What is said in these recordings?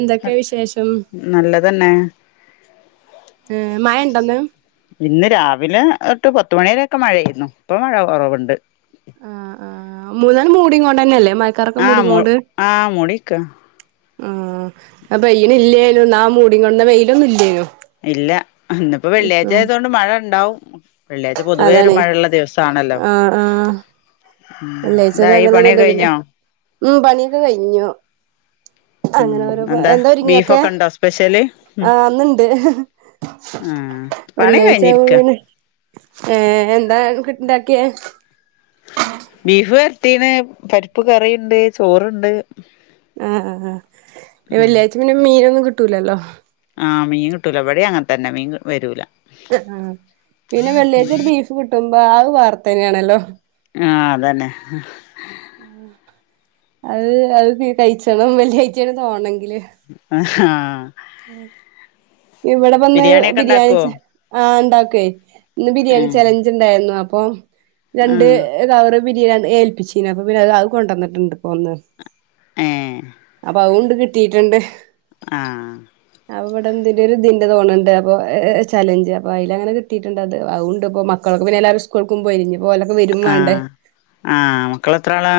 എന്തൊക്കെ വിശേഷം നല്ലതന്നെ ഉം മയ ണ്ടൊന്ന് ഇന്ന് രാവിലെ എട്ട് പത്തുമണിവരൊക്കെ മഴ ആരുന്നു ഇപ്പൊ മഴ കൊറവുണ്ട് ആ മൂന്നെണ്ണം മൂടി കൊണ്ടന്നെ അല്ലേ ആഹ് മൂ ആഹ് മൂടിക്ക ഉം അപ്പ ഇയിന് ഇല്ലേ ന്ന മൂടി കൊണ്ട് വെയിലൊന്നു ഇല്ലയൊ ഇല്ല ഇന്നിപ്പോ വെള്ളിയാഴ്ചായതോണ്ട് മഴ എണ്ടാവും വെള്ളിയാഴ്ച പൊതുവേ ഒരു അതാണേ മഴയുള്ള ദിവസാണല്ലോ വെള്ളിയാഴ്ച്ചക്കെ എന്തായി പണിയൊക്കെ അങ്ങനെന്നണ്ട് പിന്നെ കഴിഞ്ഞോ ഉം പണിയൊക്കെ കഴിഞ്ഞു ഉം അങ്ങനെ ഓരോ എന്താ ഒരുങ്ങിയൊക്കെ ബീഫൊക്കെ ഉണ്ടോ സ്പെഷ്യല് ആന്ന്ണ്ട് ആഹ് പണി വെള്ളിയാഴ്ച കഴിഞ്ഞിരിക്ക [unintelligible] ഏ എന്താ കിട്ടണ്ടാക്കിയേ ബീഫ് വരട്ടീന് പരിപ്പ് കറിയിണ്ട് ചോറിണ്ട് ആഹ് ആ ആ ഉം വെള്ളിയാഴ്ച പിന്നെ മീനൊന്നും കി ട്ടുലല്ലോ ആഹ് മീൻ കിട്ടൂല ഇവിടെ അങ്ങനെ തന്നെ മീൻ വരൂല ആ പിന്നെ വെള്ളിയാഴച്ച ഒരു ബീഫ് കിട്ടും ബാവ് വാർത്തന്നേണല്ലോ ആ അതന്നെ അത് അത് കഴിച്ചണം വെള്ളിയാഴ്ചയാണ് തോണ് ആ ആ ആ ഇവിടെ വന്ന് ബിരിയാണിയൊക്കെ ബിരിയാണിച ഉണ്ടാക്കുവോ ആ എണ്ടാക്വേ ഇന്ന് ബിരിയാണി ഉം ചലഞ്ച് ഇണ്ടായിരുന്നു അ പ്പോ രണ്ട് ആഹ് കവറ് ബിരിയാണി ഏൽപ്പിച്ചീനു അപ്പൊ പിന്നെ അത് അത് കൊണ്ടന്നെട്ടെണ്ട് ഇപ്പൊ ഒന്ന് ഏഹ് അപ്പൊ ഔണ്ട് കിട്ടീട്ടെണ്ട് ആ അവിടെന്ത് ഒരു ദിന്റെ തോണുന്നുണ്ട് അപ്പോ ഏ ചലഞ്ച് അപ്പോ അതിലങ്ങനെ കിട്ടിട്ടണ്ട് അത് അവുണ്ട് അപ്പൊ മക്കളൊക്കെ പിന്നെ എല്ലാവരും സ്കൂൾക്കും പോയിഞ്ഞ് ആ ആ മക്കള് എത്ര ആളാ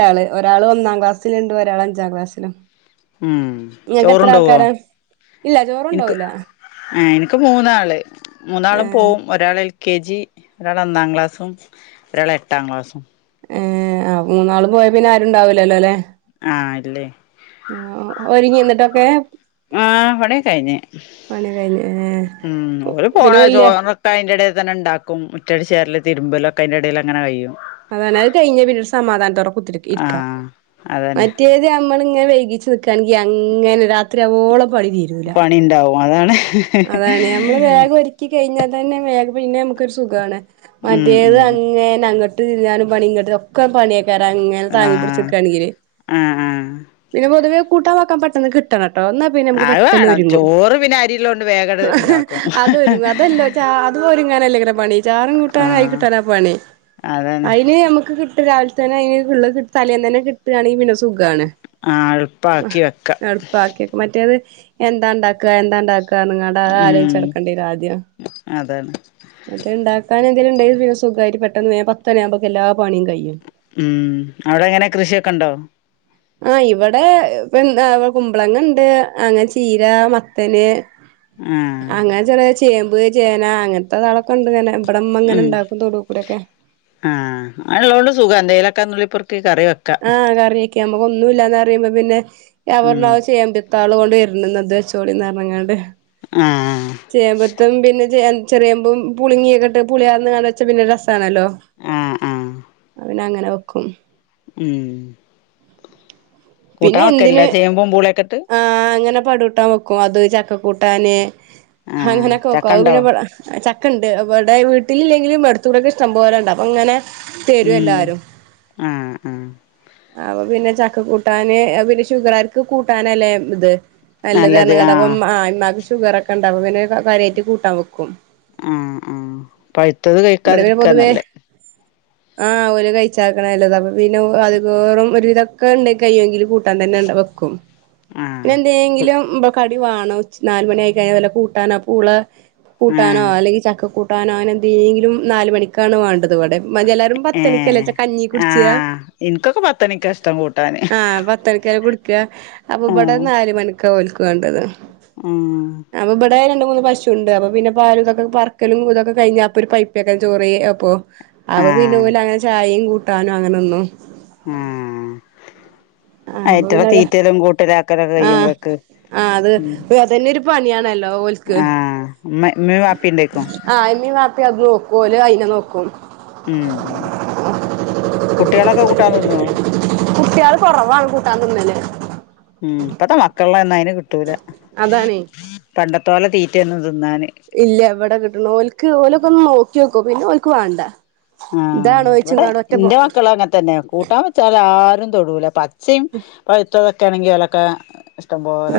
രാൾ ഒരാൾ ഒന്നാം ക്ലാസ്സിലിണ്ട് ഒരാൾ അഞ്ചാം ക്ലാസ്സിലും ഉം ചോറുണ്ടോവോ ചോറ് കൊണ്ടോവൂല എനക്ക് മൂന്നാള് മൂന്നാളും പോവും ഒരാള് എൽ കെ ജി ഒരാൾ ഒന്നാം ക്ലാസ്സും ഒരാള് എട്ടാം ക്ലാസ്സും ഹേ മൂന്നാളും പോയാൽ പിന്നെ ആരും ഉണ്ടാവില്ലല്ലോലെ ആഹ് ഇല്ലേയ് ഏഹ് ആ പണിയൊക്കെ കൈയ്ഞ് കഴിഞ്ഞ് ഏ മ്മ് ഓല് പോണ പിന്നെ വല്യ ചോറൊക്കെ അതിന്റെ എടെ അതന്നെ ഉണ്ടാക്കും മുറ്റടിചാരാലും തിരുമ്പാലൊക്കെ അയ്‌ന്റെ എടേല് അങ്ങനെ കഴിയും അതാണ്ത് കഴിഞ്ഞ പിന്ന ഒരു സമാധാനത്തോടെ കുത്തി ഇരിക ആഹ് അതന്നെ മറ്റേത് ഞ ങ്ങനെ വൈകിച് നി ക്കാണെങ്കി അങ്ങനെ രാ ത്രിയാവോളം പണി തീരൂല പണി ഇണ്ടാവും അതാണ് അതാണ് ഞമ്മള് വേഗം ഒരുക്കി കഴിഞ്ഞാൽ തന്നെ വേഗം പിന്നെ നമുക്ക ഒരു സുകാണ് ഉം ഉം മറ്റേത് അങ്ങേന അങ് [unintelligible] തിന്നാനും പണി ഇങ്ങ്ട്ട് ഒക്കെ പണിയ [unintelligible] ങ്ങനെ താങ്ങി ആഹ് പിടിച്ച്‌ക്കയാണെങ്കില് ആഹ് ആഹ് പിന്നെ പൊതുവെ കൂട്ടാൻ വക്കാൻ പറ്റ് അ [unintelligible] കിട്ടണ ആത് വേണം ചോറ് പിന്നെ അരില്ലോ അതൊരുങ്ങ അതല്ലോ ച്ച അത് ഒരുങ്ങാനല്ല ഇങ്ങനെ പണി ചാറും കൂട്ടാന ആയി ആഹ് കിട്ടാനാ പണി അതന്നെ അയിന് നമ്മക്ക് കി ഇട്ട് രാവിൽതന്നെ [unintelligible] തലേന്നന്നെ കിട്ട്ണെങ്കിൽ പിന്നെ സുഖണ് ആഹ് എളുപ്പക്കി വെക്ക എളുപ്പാക്കിയൊക്കെ എന്താ ണ്ടാക്ക എന്താണ്ടാ [unintelligible] അ ഉം ആലോചിച്ചെടുക്കേണ്ടിര ആദ്യം അതാണ് മറ്റേ ഇണ്ടാക്കൻ ഇതിലിണ്ടേൽപിന്നെ സുകായിട്ട് പെട്ടന്ന്വേം പത്തരെ ആമ്പോക്കെല്ലാം ഉം അവിടെ എങ്ങനെ കൃഷിക്കെ ഒണ്ടോ ആഹ് ഇവിടെ [unintelligible] കുമ്പളങ്ങണ്ട് അങ്ങനെ ചീര മത്തന് ആഹ് അങ്ങനെ ചെറിയ ചേമ്പ് ചേന അങ്ങന് ത്തെ താളൊക്കെണ്ട്ങ്ങനെ ഉം ആഹ് അതുള്ളത്കൊണ്ട് സുഖ എന്തേലൊക്കാന്നുള്ളി പെറുക്കി കറിവെ ആഹ് കറി ക്ക് നമ്മൾക്ക് ഒന്നുമില്ലെന്ന് പറയുമ്പോൾ പിന്നെ ഞാൻ ഉം പറഞ്ഞു അത് ചെയ്യാൻ പ പത്താള് കൊണ്ട് വരുന്നന്ന് അത്‌ വെച്ചോളിന് പറഞ്ഞു അങ്ങോട് ആഹ് ആഹ് ചെയ്യാൻപാറ്റും പിന്നെ ചെയ്യൻ ചെറിയമമ്പ് പുളിങ്ങിയൊക്കെ പുളിയാന്ന് വെച്ചൽ പിന്നെ രസ ണല്ലോ ആഹ് ആഹ് പിന്നെ അങ്ങനെ വെക്കും മ്മ് പിന്നെ കൂട്ടാൻ വക്കലില്ല ചേമ്പും പൂളയക്കെയിട്ട് പാട് കൂട്ടാൻ വെക്കും അത് ചക്ക കൂട്ടാന് ആഹ് ഹങ്ങനെ ഒക്കെ വെക്കും അത് ചക്കണ്ടോ പിന്നെ ചക്ക ചക്കെ ഉണ്ട് ഇവടെ വീട്ടിലിലെങ്കിലും അടുത്തൂടൊക്കെ ഇഷ്ടം പോലുണ്ട് അപ്പ അങ്ങനെ തരും ഉം എല്ലാരും ആഹ് ആഹ് അപ്പ പിന്നെ ചക്ക കൂട്ടാൻ കൂട്ടാന് പിന്നെ ഷുഗർകാർക്ക് കൂട്ടാനല്ലേ ഇത് നല്ലത് നല്ലതാരണം ആഹ് കണ്ടപ്പം അ ഇമ്മാക്ക് ഷുഗർ ഒക്കെ ഉണ്ടാവും അപ്പോ പിന്നെ കാര്യായിട്ട് കൂട്ടാൻ വെക്കും ആഹ് ആഹ് പഴുത്തത് ഇവിടെ പിന്നെ പൊതുവേ കഴിക്കാതിരിക്കാന്നല്ലേ ആഹ് ഓര് കഴിച്ചാക്കണല്ലോ അപ്പ പിന്നെ അത് വേറും ഒരുവിതൊക്കെ ഉണ്ടെങ്കി കയിയുമെങ്കിൽ കൂട്ടാൻ തന്നെ അങ്ങട് വെക്കും ആഹ് എന്തെങ്കിലും ഇബ്ട- കടി വേണം നാലുമണി ആയി കഴിഞ്ഞൽ വല്ല കൂട്ടാനോ പൂള കൂട്ടാനോ ആഹ് അല്ലെങ്കിൽ ചക്ക കൂ കൂട്ടാനോ അങ്ങനെ എന്തെങ്കിലും നാല് മണിക്കാണ് വേണ്ടത് ഇവിടെ എല്ലാരും പത്തണിക്കല്ലേ ഏഹ് കഞ്ഞി കുടിച്ചാ ആഹ് ഇനിക്കൊക്കെ പത്ത് മണിക്കാ ഇഷ്ടം കൂട്ടാൻ ആഹ് പത്ത് മണിക്ക കുടിക്കുക അപ്പൊ ഇവിടെ ആഹ് നാല് മണിക്ക് ഒക്കെ ഓൽക് വേണ്ടത് ആഹ് അപ്പൊ ഇവിടെ രണ്ട് മൂന്ന് പശുണ്ട് അപ്പം പിന്നെ പാലും ഇതക്കെ പറക്കലും ഇതൊക്കെ കഴിഞ്ഞാ അപ്പൊ ഒരു പൈപ്പൊക്കെ ചോറ് കഴിക്കാ അപ്പോ അപ്പ പിന്നെ ആഹ് ഓന് അങ്ങനെ ചായയും കൂ ട്ടാനോ അങ്ങനൊന്നും ആഹ് അപ്പൊ അയറ്റകളുടെ പിന്നെ അത് തീറ്റലും കൂട്ടലും ആക്കല് ആഹ് കഴുമ്പക്ക് ആഹ് അത് മൂ അതന്നെ ഒരു പണിയാണല്ലോ ഓൽക്ക് ആഹ് ഉമ്മ ആഹ് ഇമ്മേം വാപ്പേം അത് നോക്കും ഓല് അയിനെ നോക്കും മൂ മൂ കുട്ടികളൊക്കെ കൂട്ടാൻ തിന്നോ കുട്ടികള് കുറവാണ് കൂട്ടാൻ തിന്നല് മൂ ഇപ്പത്തെ മക്കൾ മക്കളെ ഒന്ന് അയിന് കിട്ടുല അതാണേ പണ്ടത്തെ തോല തീറ്റ [unintelligible] ഇല്ല ഇവിടെ കിട്ടുണോൽക് ഓലക്കൊന്ന് നോക്കി കും പിന്നെ ഓല്ക്ക് വേണ്ട ആഹ ഇതാണോയിച്ചും ഇവിടെ കാണ്ട് ഒറ്റ പോ ന്റെ മക്കൾ അങ്ങനെത്തന്നെ കൂട്ടാൻ വെച്ചാ ആർ തൊടൂല പ ചെം പയ്ത്ത ട്ടാണങ്കി ഓലക്കെ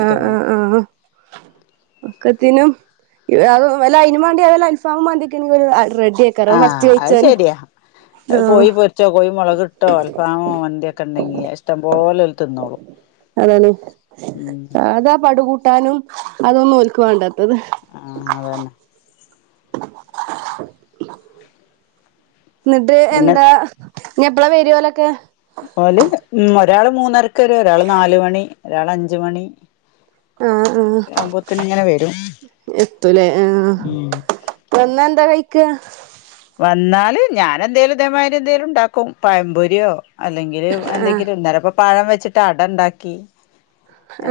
ആഹ ആഹ ആഹ ഒക്കത്തിനും അ ഔ ല്ല അയ്നുംവേണ്ടി ല്ല അൽഫാമും മന്തിക്കെണെങ്കി ര് റെഡി ആക്കാരം ആഹ ഫസ്റ്റ് അത് കഴിച്ചാന് ശരിയാ ആഹ് കോയി പൊരിച്ചോ കോഴി മൊളകിട്ടോ അല്ഫാമോ മന്തിയൊക്കെ ഉണ്ടെങ്കിയ ഇഷ്ടം പോലെ തിന്നോളും അതാണ് ഉം അതാ പടുകൂട്ടാനും. അതൊന്നും ഓല്ക്ക് വാണ്ടാത്തത്. ആഹ് അതന്നെ ന്ന്ട്ട് പിന്നെ എന്താ ഇനി എപ്പളാ വര ഓലക്ക ഓല് ഒരാള് മൂന്നരക്കരു ഒരാള് നാല് മണി ഒരാളഞ്ച് മണി ആഹ ഒക്കെ ആ ആവുമ്പോത്തിന് ഇങ്ങനെ വരും എത്തൂലേ ആഹ ഉം വന്നാ എന്താ കയി ക്യ വന്നാല് ഞാനെന്തേലും ഇദേ മാതിരി എന്തേലും ണ്ടാക്കും പയംപൊരി യോ അല്ലെങ്കിൽ ആഹ് എന്തെങ്കിലും നിലപ്പം പഴം വെച്ചിട്ട് അടണ്ടാക്കി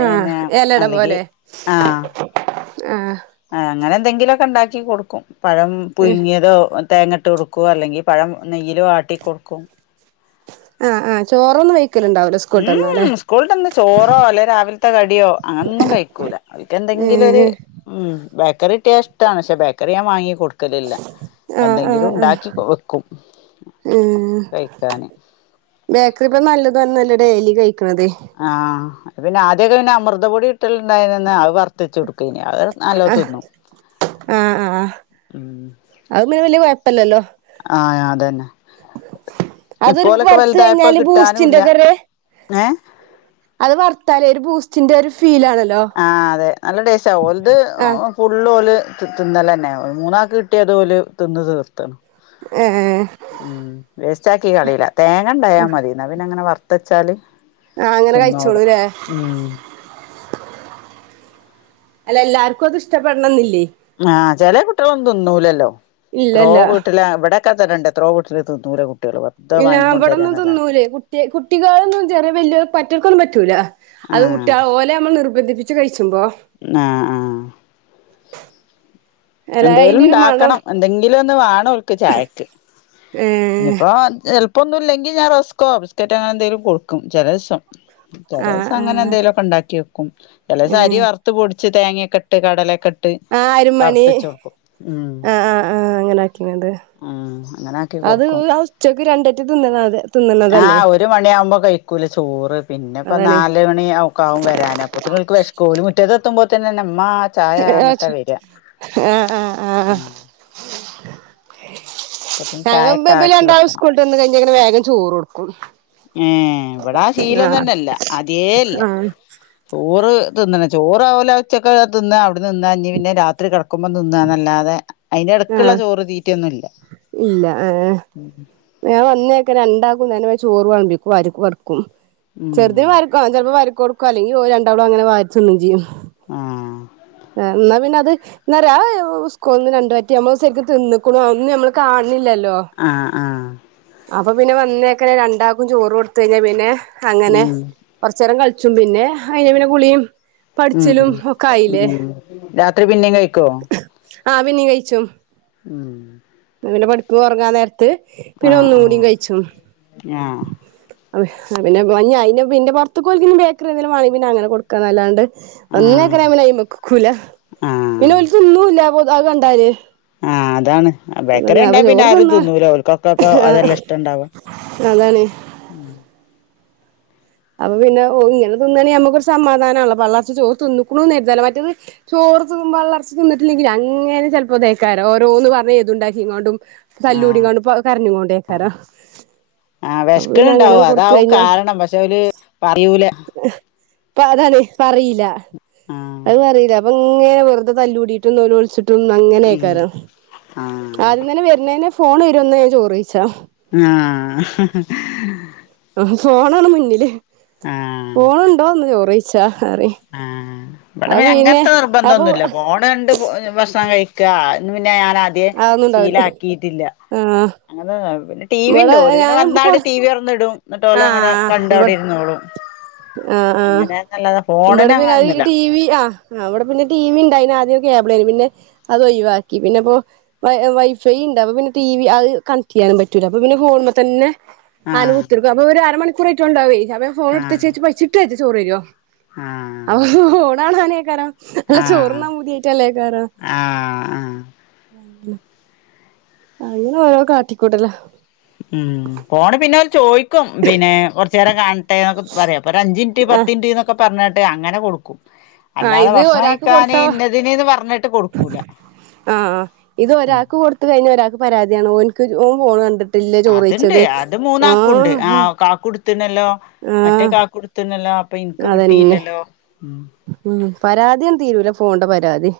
ആഹ എലട പോലെ ആ ആ അങ്ങനെ എന്തെങ്കിലുക്കെണ്ടാക്കി കൊടുക്കും. പഴം ഏഹ് പുഴുങ്ങിയതോ തേങ്ങട്ട് കൊടുക്കുവോ അല്ലെങ്കിൽ പഴം നെയ്യില് വാട്ടി കൊടുക്കും ആഹ ആഹ് ചോറൊന്ന് വയി ഉം സ്കൂളിട്ടന്ന് ചോറോ അല്ലെ രാവിലത്തെ കടിയോ അങ്ങനൊന്നും കഴിക്കൂല അവര്ക്ക് എന്തെങ്കിലും ഒരു ഏഹ് ബാക്ക് ബേക്കറികിട്ടിയാഷ്ടാണ് ഷേ ബേക്കറി ഞാൻ വാങ്ങിക്കൊടുക്ക ആഹ ആഹ ആഹ വെക്കും ഉം കഴിക്കാന് ബേക്കറി നല്ലത [unintelligible] [unintelligible] ആഹ പിന്നെ ആദ്യൊക്കെ പിന്നെ അമൃതപൊടി കിട്ടലുണ്ടായിന്ന് അത് വർത്ത് കൊടുക്കും ഇ അവ നല്ല തിന്നും ഉം [unintelligible] വലിയ കുഴപ്പല്ലല്ലോ അതെ അതൊരു വറുത് വലുതായപ്പോ കഴിഞ്ഞാല് ബൂസ്റ്റിന്റെ കിട്ടാനുല്ല ഒക്കെ ഒര് ഏഹ് അത് വറുത്താലേ ഒരു ബൂസ്റ്റിന്റെ ഫീൽ ആണല്ലോ ആഹ് അതെ നല്ല ടെസ്റ്റാക്കും ഒലത് ആഹ് ഫുൾ ഓല് തിന്നാല് തന്നെ ആവും മൂന്നാക്കു കിട്ടിയത് പോലും തിന്ന് തീർതാനും ഏഹ് ഉം വേസ്റ്റ് ആക്കികളായില്ല തേങ്ങ ഉണ്ടായാൽ മതി എന്നാ പിന്നെ അങ്ങനെ വറാത് ചാല് ആഹ് അങ്ങനെ കഴിച്ചോളും ഇല്ലേ അല്ല എല്ലാർക്കും അത് ഇഷ്ടപ്പെടണം എന്നില്ലേ ആഹ് അ ചെല കുട്ടികൾ ഒന്നും തിന്നുന്നല്ലോ എത്രോ ഇല്ലല്ല വീട്ടിലാ അവിടെ ഇക്കതര ഇണ്ട് എത്രോ കുട്ടര് ത് തൂര കൂട്ട് ഇല്ല അവിടെന്നും തിന്നൂലേ കുട്ടി കുട്ടിളൊന്നും ചെറിയ വല്യ പറ്റൊർക്കൊന്നും പറ്റൂല അത് ആഹ് കുട്ട്യേളെ ഓലെ നമ്മൾ നിർബന്ധിപ്പിച്ച ഇച്ച് വൈ ആഹ് ആഹ് അല്ല എന്തേലും അയിന്റെ ഒരു മണം ഇണ്ടാക്കണം എന്തെങ്കിലും ഒന്ന് വാണോൽ ചായക്ക് ഏഹ് ഇഞ്പ്പോ ചെ അപ്പൊന്നുല്ലെങ്കി ഞാ റസ്ക്കൊ ബിസ്ക്കെറ്റോ അങ്ങനെ എന്തെലും കൊട്ക്കും ചെല ദിസം ചെല [unintelligible] വ് ആഹ് സം അങ്ങനെ ആഹ് എന്തെലൊക്കെ ഇണ്ടാക്കി വെക്കും ചെലവ്സംഅരി ഏഹ് വറുത്ത്പൊടിച്ച് തേങ്ങ്യക്ക്ട്ട് കടലെക്കെട്ട് ആഹ് അരുമണി ഉം അഹ് അഹ് അങ്ങനെ ആക്കിങ്ങാട്ട് ഉം അങ്ങനെ ആക്കി അതു കൊടുക്കും ഉച്ചക്ക് രണ്ട ഇത് ത്തിന്ന്ണാത് ആഹ് ഒരു മണിയാവുമ്പോ കഴിക്കൂല ചോറ് പിന്നെ ഇപ്പം അതാണ് നാല് മണി ഔ ഒക്കെ ആവും വരാന് അപ്പോത്തിനു ഒല്ക്ക് വെശ് കോഴി മുറ്റത്ത് എത്തുമ്പോൾ തന്നേ ആഹ് ആഹ് ആഹ് അപ്പോത്തിന് [unintelligible] ചായയൊക്കെ എന്തേലും ആക്കി ഉണ്ടായാൽ വെക്കണം സ്‌കൂൾ വിട്ട് വന്ന് കഴിഞ്ഞ് ഇങ്ങനെ വേഗം ചോറ് കൊടുക്കും ഏ ഇവിടാ ശീലം ആഹ് തന്നെയല്ല അതേ അല്ല ആഹ് ചോറ് തിന്നണ ചോറാവലച്ചക്കെ ന്ന് അവിടെ നിന്നാഞ്ഞഞ് പിന്നെ രാത്രി കിടക്കുമ്പോ തിന്നാ നല്ലാതെ അയിന്റെടുക്കുള്ള ആഹ് ചോറ് തീറ്റിയൊന്നുമില്ല ഇല്ല ഏഹ് ഞാൻ വന്നേക്കനെ രണ്ടാക്കും തന്നെ ചോറ് വിലമ്പി വാരി കൊടുക്കും ചെറുതിയ ഉം വാരക്കെ ചിലപ്പോ വാരി കൊടുക്കും അല്ലെങ്കിൽ ഓര് രണ്ടാലും അങ്ങനെ വാരി തിന്നുകയും ചെയ്യും ആഹ് ആ എന്നാ പിന്നെ അത് എന്നന്നരാ ഉസ്കോ ഒന്ന് രണ്ടു പറ്റി നമ്മൾ ശരിക്കും തിന്നക്കണോ ഒന്നും നമ്മള് കാണില്ലല്ലോ ആഹ് ആഹ് അപ്പൊ പിന്നെ വന്നേക്കനെ രണ്ടാക്കും ചോറ് കൊടുത്തു കഴിഞ്ഞാൽ പിന്നെ അങ്ങനെ ഉം കൊറച്ച് നേരം കളിച്ച- കളിച്ചുംപിന്നെ അയി പിന്നെ കുളിയും ഉം പഠിച്ചിലും ഒക്കെ ഉം ആയില്ലേ ഉം രാത്രി പിന്നേയും കഴിക്കോ ആ പിന്നിം കഴിച്ചും ഉം അങ്ങനെ പഠിക്കോ ഉറങ്ങാൻ നേരത്ത് പിന്നെ ആഹ് ഒന്നും കൂടി ആഹ് കഴിച്ചും ആഹ് അ പിന്നെ പിന്നെ പുറത്തു പോയി കഴിഞ്ഞാ ബേക്കറി എന്തെങ്കിലും വാങ്ങി പിന്നെ അങ്ങനെ കൊടുക്കാ എന്നല്ലാണ്ട് ആഹ് അന്നേക്കനയി മക്കക്കൂല പിന്നെ ഓരിക്ക് ഒന്നും ഇല്ല അതാ കണ്ടേ ആഹ അതാണ് ബേക്കറി ഉണ്ടാവ പിന്നെ ചോറ് ആരും തിന്നാ തിന്നൂല ഓക്കൊക്കപ്പ ആഹ് അതെല്ലാം ഇഷ്ടം ഇണ്ടവാ അതാണ് ഉം അപ്പൊ പിന്നെഓ ഇങ്ങനെ തിന്നണെങ്ങിൽ നമ്മക്കൊരു സമാധാനമാണല്ലേ പള്ളർച്ചുചോറ് തിന്നക്കുണു കരുതല്ലോ മറ്റത് ചോർ തിന്ന വള്ളർച്ച തിട്ടില്ലെങ്കിൽ അങ്ങനെ ചിലപ്പോ ദയക്കാര ഓരോന്ന് പറഞ്ഞഞ് ഇതുണ്ടാക്കി ഇങ്ങോണ്ടും ആഹ് കല്ലൂടണ്ട് കരഞ്ഞി കൊണ്ടു പോയാൾക്കാരാ ആഹ് അപ്പൊ വെശ്ക്ക്ണ് പിന്നെ ഇണ്ടാവും അങ്ങനെയാണ് കൊടുത്ത് അതാവും കഴിഞ്ഞ കാരണം പക്ഷെ പറയൂല അതാണ് പറയില്ല ആഹ് അങ്ങനെ വെറുത തല്ലൂടിയിട്ട് ഒന്ന് ഒളിച്ചി അങ്ങനെ ഉം നിക്കാറാ ആഹ് ആദ്യം തന്നെ വരുന്നതിന് ഫോണ് ഒന്നേ ചോറിിച്ച ആ ഹിഹി ഫോൺആണ് മുന്നിൽ പോണണ്ടോന്ന് ചോറ ച്ച ആ ഇവിടെ പിന്നെ അങ്ങനത്തെ അപ്പൊ നിർബന്ധന്നുല്ല ഫോണണ്ട് ഭക്ഷ ക്ഷണം ഴിക്ക പിന്നെ ഞാനാദ്യേ അതൊന്നും ഉണ്ടാവൂല ശീലക്കിയിട്ടില്ല ആഹ് അങ്ങനെ പിന്നെ ടിവിണ്ട് ഇവിടെ ഓല് പിന്നെ ഞാനും കൊ വന്നാടെ ടിവി തൊറന്നിടും എന്നിട്ട് ഓലങ്ങനെ കണ്ടവിടെ ഇരുന്നോളും ആ ആ അങ്ങനെന്നല്ലാതെ ഇവിടെ ഫോണിന് പിന്നെ അത് അങ്ങനൊന്നുമില്ല ടി വിവി ആ അവിടെ പിന്നെ ടി വി ഉണ്ട്‌ അയിന് ആദ്യം കേബിളയ്നിം പിന്നെ അത് ഒഴിവാക്കി പിന്നെപ്പോ വ വൈഫൈ ഉണ്ട് അപ്പ പിന്നെ ടി വി അത് കണക്ട് ചെയ്യാനും പറ്റൂല അപ്പ പിന്നെ ഫോണ്മ്മ്മെ തന്നെ ആഹ് അനൂത്തിർക്കും അപ്പം ഒരു അര മണി [unintelligible] ട്ടുണ്ടാവേ ഞാൻ വേം ഫോണ്‌ട് ആഹ് ഇപ്പെച്ചെ ഇച്ച് പൈയിച്ചിട്ട് വെജ്ജ ചോറ് തെരോ ആഹ് [unintelligible] ക്കാരം അല്ല ആഹ് ചോർന്നാം പൂതി ആയിറ്റ് അല്ലെയ്ക്കാരം ആഹ് ആഹ് അങ്ങനെ ഓരോ കാട്ടിക്കൂട്ടെലാ ഉം ഫോണ് പിന്നെ ഓര് ചോയി ക്കും പിന്നെ കൊർച്ചേരം കാണട്ടെ ന്നൊക്കെ പറിം അപ്പ ഒര് അഞ്ചിൻറ്റ് പത്തിൻറ്റ് ന്നൊക്കെ പർണാട്ട് അങ്ങനെ കൊട്ക്കും ആ ഇത് ഒരാക്ക് കൊട്ത്താ ഇന്നതിന്ന്ന് പറഞ്ഞിട്ട് കൊടുക്കൂല ആ ഇത് ഉം ഒരാക്ക് കൊട്ത്ത് കഴിഞ്ഞ ഒരാക്ക് പരാതിയാണ് ഓന്ക് ഓൻ ഫോൺ കണ്ട് അത്ണ്ട് അത് മൂന്നാക്കും ഇണ്ട് ആ ഹേ കാക്കു ഇട് ല്ലോ മറ്റേ ആഹ് കാക്കു ഇട്ത്ത്ണല്ലോ അപ്പ ഇൻക്ക് അതന്നെ കിട്ടിയില്ലല്ലോ ഉം പരാതിയാണ്ട് തീരൂലാ ഫോൺന്റെ പരാതി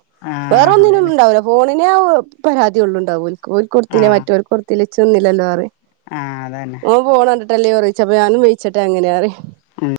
വേറെ ആഹ് ഒന്നിനും അതന്നെ ഇണ്ടാവ്‌ലാ ഫോണ് ന്നെ ആവ് പരാതിയൊളളു ഇണ്ടാവാ ഓ ഓൽക്ക് കൊട്ത്തിലെ ആഹ് മറ്റോൽക്ക് കൊട്ത്തിലെ ചെന്നില്ലല്ലോ അറിം ആഹ് അതന്നെ എല്ല് കറി വെച്ച് അപ്പോ ഞാനും വേയിച്ചിട്ടു എങ്ങനാ പറയും ഉം